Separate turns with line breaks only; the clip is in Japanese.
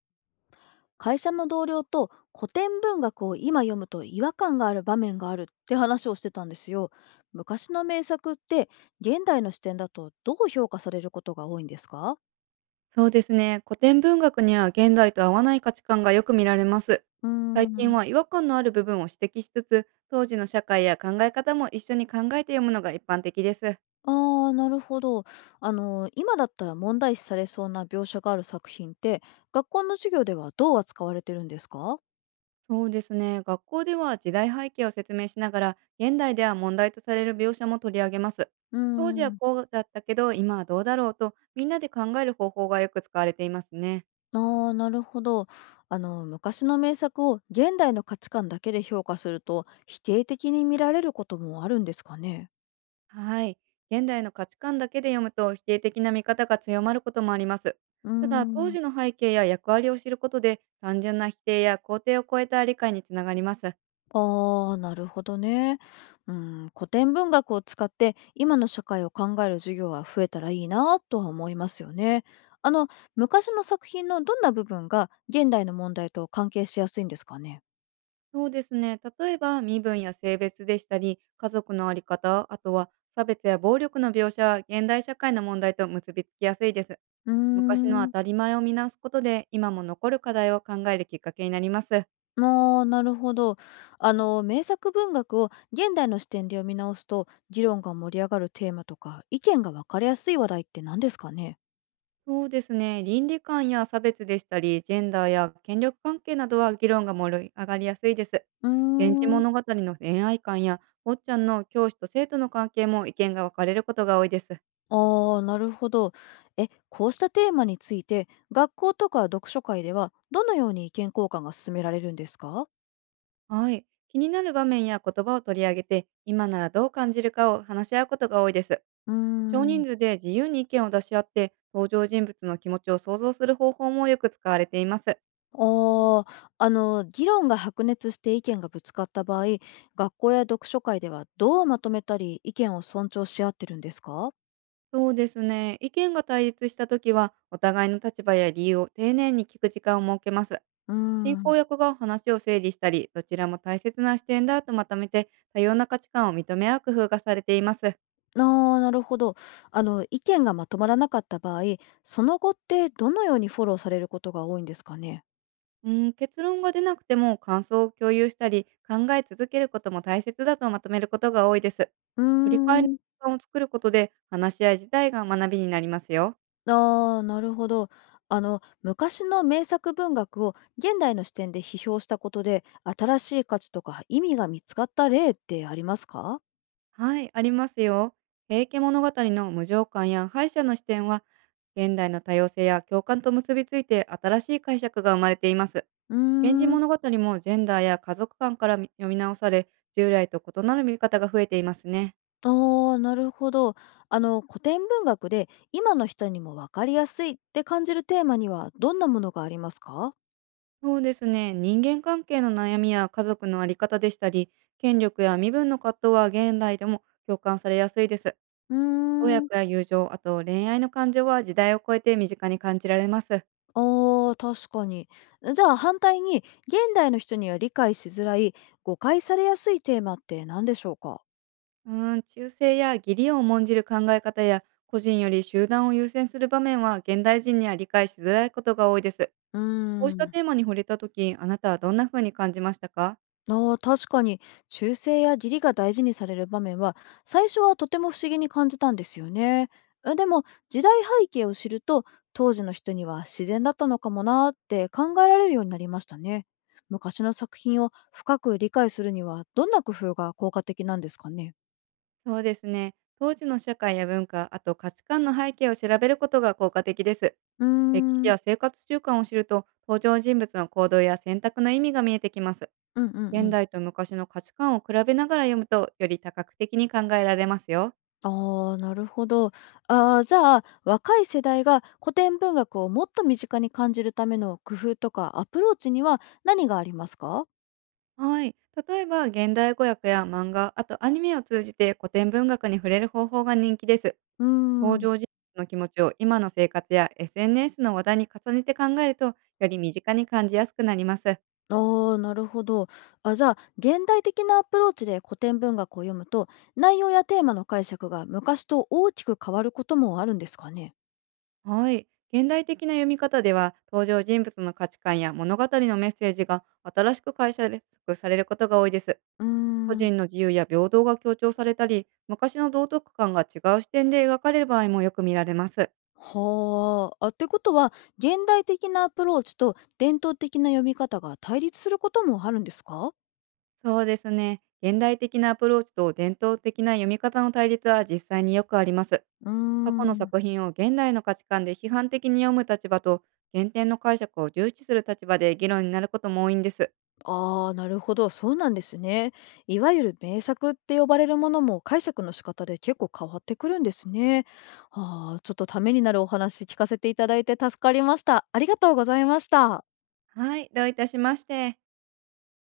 会社の同僚と古典文学を今読むと違和感がある場面があるって話をしてたんですよ。昔の名作って現代の視点だとどう評価されることが多いんですか？
そうですね。古典文学には現代と合わない価値観がよく見られます。
うー
最近
ん、
は違和感のある部分を指摘しつつ、当時の社会や考え方も一緒に考えて読むのが一般的です。
あーなるほど。今だったら問題視されそうな描写がある作品って学校の授業ではどう扱われてるんですか？
そうですね。学校では時代背景を説明しながら、現代では問題とされる描写も取り上げます。
うー
当時は
ん、
こうだったけど、今はどうだろうと、みんなで考える方法がよく使われていますね。
あーなるほど。昔の名作を現代の価値観だけで評価すると否定的に見られることもあるんですかね？
はい。現代の価値観だけで読むと否定的な見方が強まることもあります。
うー
ただ、当
ん、
時の背景や役割を知ることで、単純な否定や肯定を超えた理解につながります。
ああ、なるほどね。うん、古典文学を使って今の社会を考える授業は増えたらいいなとは思いますよね。あの、昔の作品のどんな部分が現代の問題と関係しやすいんですかね。
そうですね。例えば、身分や性別でしたり、家族のあり方、あとは差別や暴力の描写は現代社会の問題と結びつきやすいです。
うー
昔の当
ん、
たり前を見直すことで、今も残る課題を考えるきっかけになります。
ああ、なるほど。名作文学を現代の視点で読み直すと、議論が盛り上がるテーマとか、意見が分かりやすい話題って何ですかね。
そうですね。倫理観や差別でしたり、ジェンダーや権力関係などは議論が盛り上がりやすいです。
う
現地
ーん。
物語の恋愛観や、坊ちゃんの教師と生徒の関係も意見が分かれることが多いです。
ああ、なるほど。こうしたテーマについて、学校とか読書会では、どのように意見交換が進められるんですか？
はい。気になる場面や言葉を取り上げて、今ならどう感じるかを話し合うことが多いです。
うー
少人
ん。
数で自由に意見を出し合って、登場人物の気持ちを想像する方法もよく使われています。
ああ、議論が白熱して意見がぶつかった場合、学校や読書会ではどうまとめたり、意見を尊重し合ってるんですか？
そうですね。意見が対立したときは、お互いの立場や理由を丁寧に聞く時間を設けます。
うー
進行
ん。
役が話を整理したり、どちらも大切な視点だとまとめて、多様な価値観を認め合う工夫がされています。
ああ、なるほど。意見がまとまらなかった場合、その後ってどのようにフォローされることが多いんですかね？
うん、結論が出なくても感想を共有したり、考え続けることも大切だとまとめることが多いです。
うー
振り返りの
ん。
時間を作ることで、話し合い自体が学びになりますよ。
ああ、なるほど。昔の名作文学を現代の視点で批評したことで、新しい価値とか意味が見つかった例ってありますか？
はい、ありますよ。平家物語の無常観や敗者の視点は、現代の多様性や共感と結びついて新しい解釈が生まれています。
うー
源氏
ん。
物語もジェンダーや家族観からみ読み直され、従来と異なる見方が増えていますね。
ああ、なるほど。古典文学で今の人にもわかりやすいって感じるテーマにはどんなものがありますか？
そうですね、人間関係の悩みや家族のあり方でしたり、権力や身分の葛藤は現代でも共感されやすいです。
うー
親
ん。
子や友情、あと恋愛の感情は時代を超えて身近に感じられます。
ああ、確かに。じゃあ反対に、現代の人には理解しづらい、誤解されやすいテーマって何でしょうか？
忠誠や義理を重んじる考え方や、個人より集団を優先する場面は現代人には理解しづらいことが多いです。
うー
こうした
ん。
テーマに触れたとき、あなたはどんな風に感じましたか。
ああ、確かに忠誠や義理が大事にされる場面は最初はとても不思議に感じたんですよね。あでも時代背景を知ると当時の人には自然だったのかもなーって考えられるようになりましたね。昔の作品を深く理解するにはどんな工夫が効果的なんですかね。
そうですね。当時の社会や文化、あと価値観の背景を調べることが効果的です。
うー
歴史
ん、
や生活習慣を知ると、登場人物の行動や選択の意味が見えてきます。
うんうんう
現
ん。
代と昔の価値観を比べながら読むと、より多角的に考えられますよ。
ああ、なるほど。ああ、じゃあ若い世代が古典文学をもっと身近に感じるための工夫とかアプローチには何がありますか？
はい。例えば、現代語訳や漫画、あとアニメを通じて古典文学に触れる方法が人気です。
うー
登
ん。
場人物の気持ちを今の生活や SNS の話題に重ねて考えると、より身近に感じやすくなります。
ああ、なるほど。あ、じゃあ、現代的なアプローチで古典文学を読むと、内容やテーマの解釈が昔と大きく変わることもあるんですかね？
はい。現代的な読み方では、登場人物の価値観や物語のメッセージが新しく解釈されることが多いです。
うー
個
ん。
人の自由や平等が強調されたり、昔の道徳観が違う視点で描かれる場合もよく見られます。
はあ。あ、ってことは、現代的なアプローチと伝統的な読み方が対立することもあるんですか？
そうですね。現代的なアプローチと伝統的な読み方の対立は実際によくあります。
うー
過去の
ん。
作品を現代の価値観で批判的に読む立場と、原点の解釈を重視する立場で議論になることも多いんです。
ああ、なるほど、そうなんですね。いわゆる名作って呼ばれるものも解釈の仕方で結構変わってくるんですね。ああ、ちょっとためになるお話聞かせていただいて助かりました。ありがとうございました。
はい、どういたしまして。